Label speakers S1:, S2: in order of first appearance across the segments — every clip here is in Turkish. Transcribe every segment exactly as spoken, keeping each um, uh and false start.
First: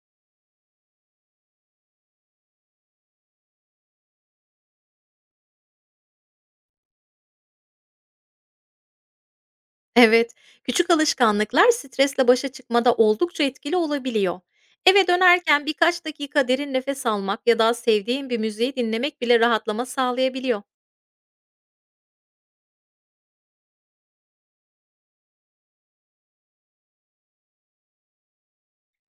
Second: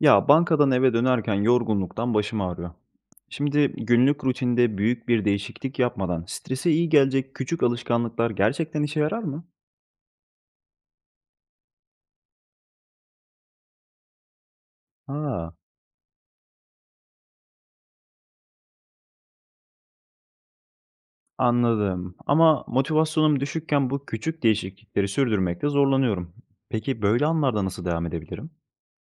S1: Ya bankadan eve dönerken yorgunluktan başım ağrıyor. Şimdi günlük rutinde büyük bir değişiklik yapmadan strese iyi gelecek küçük alışkanlıklar gerçekten işe yarar mı?
S2: Evet, küçük alışkanlıklar stresle başa çıkmada oldukça etkili olabiliyor. Eve
S1: Ha,
S2: dönerken birkaç dakika derin nefes almak ya da sevdiğin bir müziği dinlemek bile rahatlama sağlayabiliyor.
S1: anladım. Ama motivasyonum düşükken bu küçük değişiklikleri sürdürmekte zorlanıyorum. Peki böyle anlarda nasıl devam edebilirim?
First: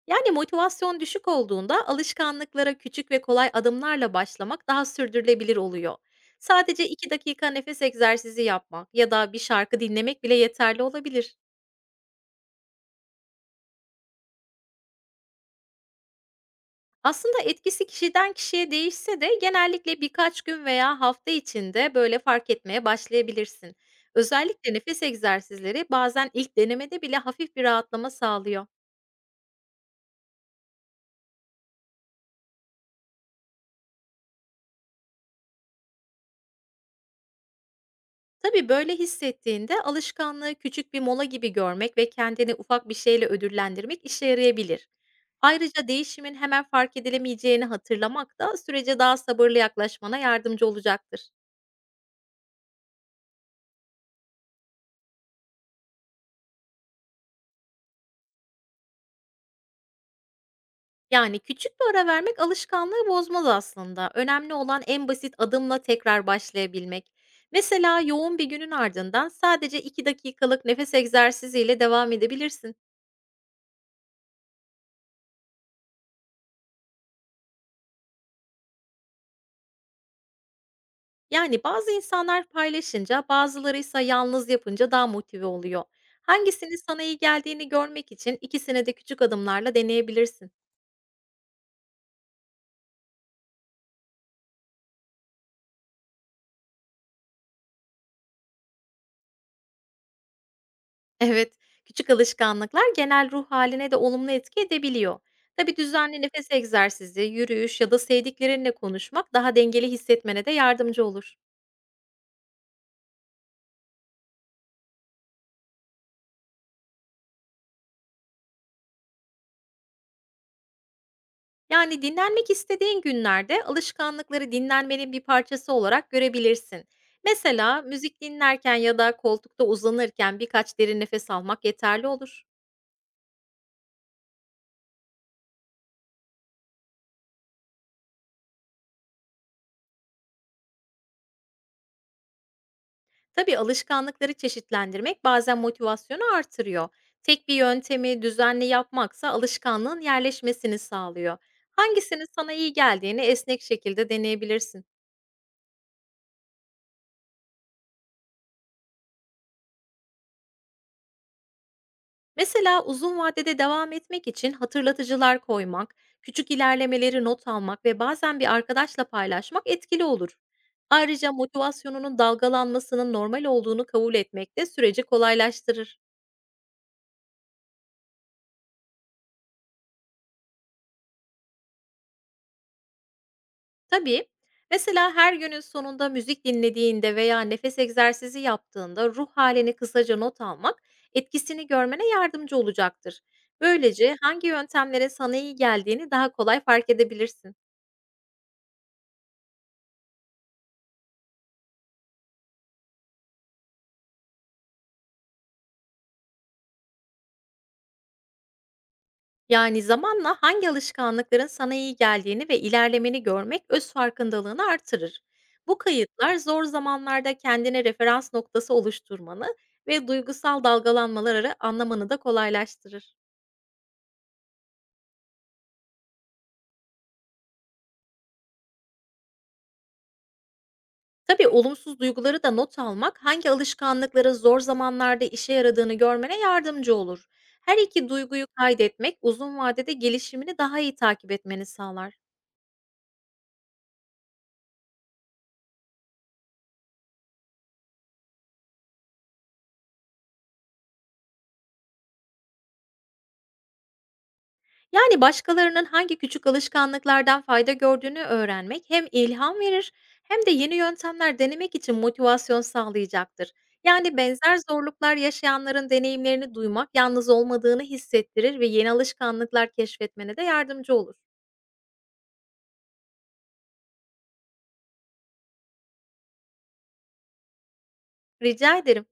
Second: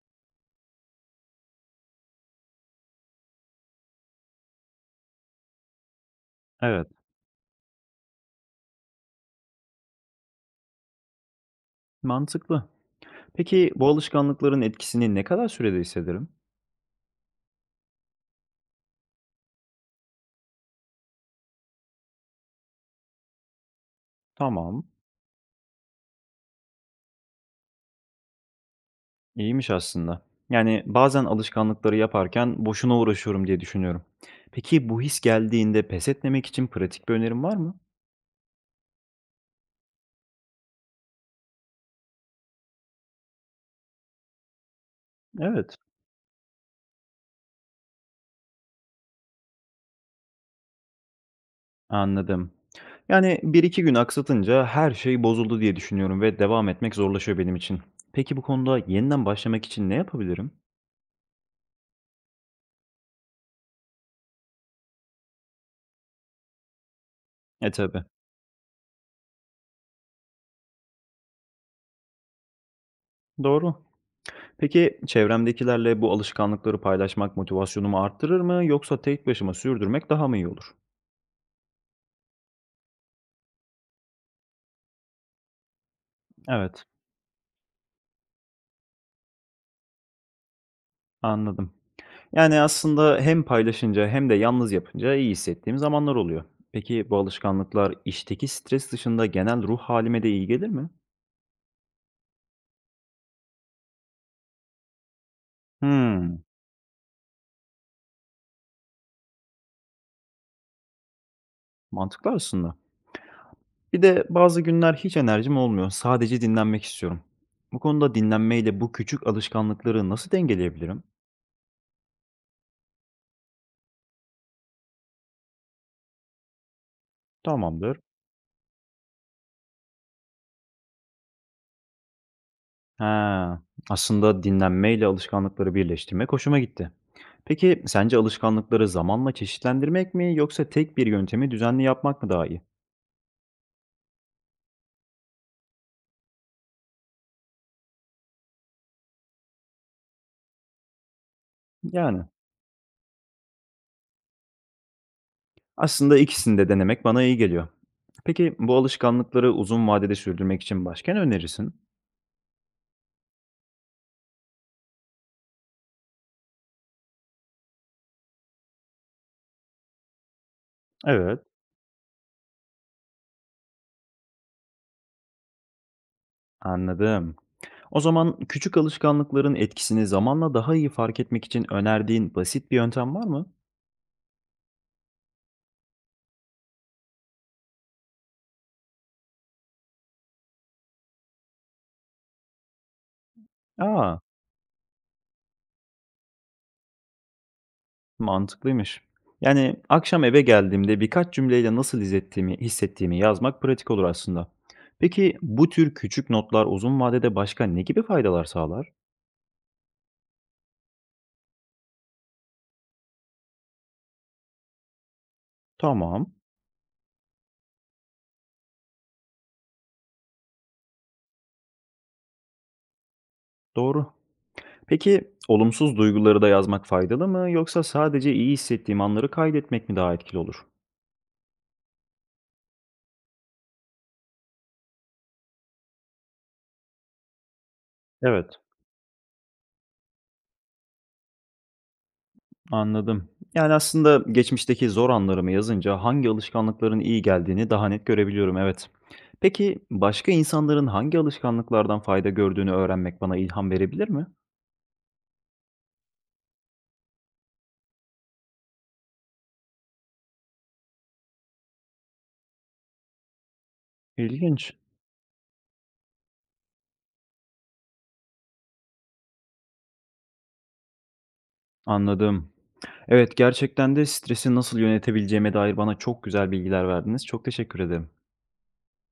S2: Yani motivasyon düşük olduğunda alışkanlıklara küçük ve kolay adımlarla başlamak daha sürdürülebilir oluyor. Sadece
S1: Evet,
S2: iki dakika nefes egzersizi yapmak ya da bir şarkı dinlemek bile yeterli olabilir.
S1: mantıklı. Peki bu alışkanlıkların etkisini ne kadar sürede hissederim?
S2: Aslında etkisi kişiden kişiye değişse de genellikle birkaç gün veya hafta içinde böyle fark etmeye başlayabilirsin. Özellikle
S1: Tamam.
S2: nefes egzersizleri bazen ilk denemede bile hafif bir rahatlama sağlıyor.
S1: İyiymiş aslında. Yani bazen alışkanlıkları yaparken boşuna uğraşıyorum diye düşünüyorum. Peki bu his geldiğinde pes etmemek için pratik bir önerin var mı?
S2: Tabii böyle hissettiğinde alışkanlığı küçük bir mola gibi görmek ve kendini ufak bir şeyle ödüllendirmek işe yarayabilir.
S1: Evet,
S2: Ayrıca değişimin hemen fark edilemeyeceğini hatırlamak da sürece daha sabırlı yaklaşmana yardımcı olacaktır.
S1: anladım. Yani bir iki gün aksatınca her şey bozuldu diye düşünüyorum ve devam etmek zorlaşıyor benim için. Peki bu konuda yeniden başlamak için ne yapabilirim?
S2: Yani küçük bir ara vermek alışkanlığı bozmaz aslında. Önemli olan en basit adımla tekrar başlayabilmek.
S1: E
S2: Mesela
S1: tabii.
S2: yoğun bir günün ardından sadece iki dakikalık nefes egzersiziyle devam edebilirsin.
S1: Doğru. Peki çevremdekilerle bu alışkanlıkları paylaşmak motivasyonumu arttırır mı yoksa tek başıma sürdürmek daha mı iyi olur?
S2: Yani bazı insanlar paylaşınca, bazıları ise yalnız yapınca daha motive oluyor. Hangisinin
S1: Evet,
S2: sana iyi geldiğini görmek için ikisini de küçük adımlarla deneyebilirsin.
S1: anladım. Yani, aslında hem paylaşınca hem de yalnız yapınca iyi hissettiğim zamanlar oluyor. Peki bu alışkanlıklar işteki stres dışında genel ruh halime de iyi gelir mi?
S2: Evet, küçük alışkanlıklar genel ruh haline de olumlu etki edebiliyor. Tabii düzenli
S1: Hımm,
S2: nefes egzersizi, yürüyüş ya da sevdiklerinle konuşmak daha dengeli hissetmene de yardımcı olur.
S1: mantıklı aslında. Bir de bazı günler hiç enerjim olmuyor. Sadece dinlenmek istiyorum. Bu konuda dinlenmeyle bu küçük alışkanlıkları nasıl dengeleyebilirim?
S2: Yani dinlenmek istediğin günlerde alışkanlıkları dinlenmenin bir parçası olarak görebilirsin. Mesela
S1: Tamamdır.
S2: müzik dinlerken ya da koltukta uzanırken birkaç derin nefes almak yeterli olur.
S1: Ha, aslında dinlenmeyle alışkanlıkları birleştirmek hoşuma gitti. Peki sence alışkanlıkları zamanla çeşitlendirmek mi yoksa tek bir yöntemi düzenli yapmak mı daha iyi?
S2: Tabii alışkanlıkları çeşitlendirmek bazen motivasyonu artırıyor. Tek bir yöntemi düzenli yapmaksa alışkanlığın yerleşmesini sağlıyor.
S1: Yani.
S2: Hangisinin sana iyi geldiğini esnek şekilde deneyebilirsin.
S1: Aslında ikisini de denemek bana iyi geliyor. Peki bu alışkanlıkları uzun vadede sürdürmek için başka ne önerirsin?
S2: Mesela uzun vadede devam etmek için hatırlatıcılar koymak, küçük ilerlemeleri not almak ve bazen bir arkadaşla paylaşmak etkili olur. Ayrıca
S1: Evet.
S2: motivasyonunun dalgalanmasının normal olduğunu kabul etmek de süreci kolaylaştırır.
S1: Anladım. O zaman küçük alışkanlıkların etkisini zamanla daha iyi fark etmek için önerdiğin basit bir yöntem var mı?
S2: Tabii. Mesela her günün sonunda müzik dinlediğinde veya nefes egzersizi yaptığında ruh halini kısaca not almak etkisini görmene yardımcı olacaktır. Böylece
S1: Aa,
S2: hangi yöntemlerin sana iyi geldiğini daha kolay fark edebilirsin.
S1: mantıklıymış. Yani akşam eve geldiğimde birkaç cümleyle nasıl hissettiğimi, hissettiğimi yazmak pratik olur aslında. Peki bu tür küçük notlar uzun vadede başka ne gibi faydalar sağlar?
S2: Yani zamanla hangi alışkanlıkların sana iyi geldiğini ve ilerlemeni görmek öz farkındalığını artırır. Bu
S1: Tamam,
S2: kayıtlar zor zamanlarda kendine referans noktası oluşturmanı ve duygusal dalgalanmaları anlamanı da kolaylaştırır.
S1: doğru. Peki olumsuz duyguları da yazmak faydalı mı yoksa sadece iyi hissettiğim anları kaydetmek mi daha etkili olur?
S2: Tabii olumsuz duyguları da not almak, hangi alışkanlıkların zor zamanlarda işe yaradığını görmene yardımcı olur. Her iki duyguyu
S1: Evet,
S2: kaydetmek uzun vadede gelişimini daha iyi takip etmeni sağlar.
S1: anladım. Yani aslında geçmişteki zor anlarımı yazınca hangi alışkanlıkların iyi geldiğini daha net görebiliyorum, evet. Peki başka insanların hangi alışkanlıklardan fayda gördüğünü öğrenmek bana ilham verebilir mi?
S2: Yani başkalarının hangi küçük alışkanlıklardan fayda gördüğünü öğrenmek hem ilham verir hem de yeni yöntemler denemek için motivasyon sağlayacaktır. Yani benzer
S1: İlginç.
S2: zorluklar yaşayanların deneyimlerini duymak yalnız olmadığını hissettirir ve yeni alışkanlıklar keşfetmene de yardımcı olur.
S1: Anladım. Evet, gerçekten de stresi nasıl yönetebileceğime dair bana çok güzel bilgiler verdiniz. Çok teşekkür ederim.
S2: Rica ederim.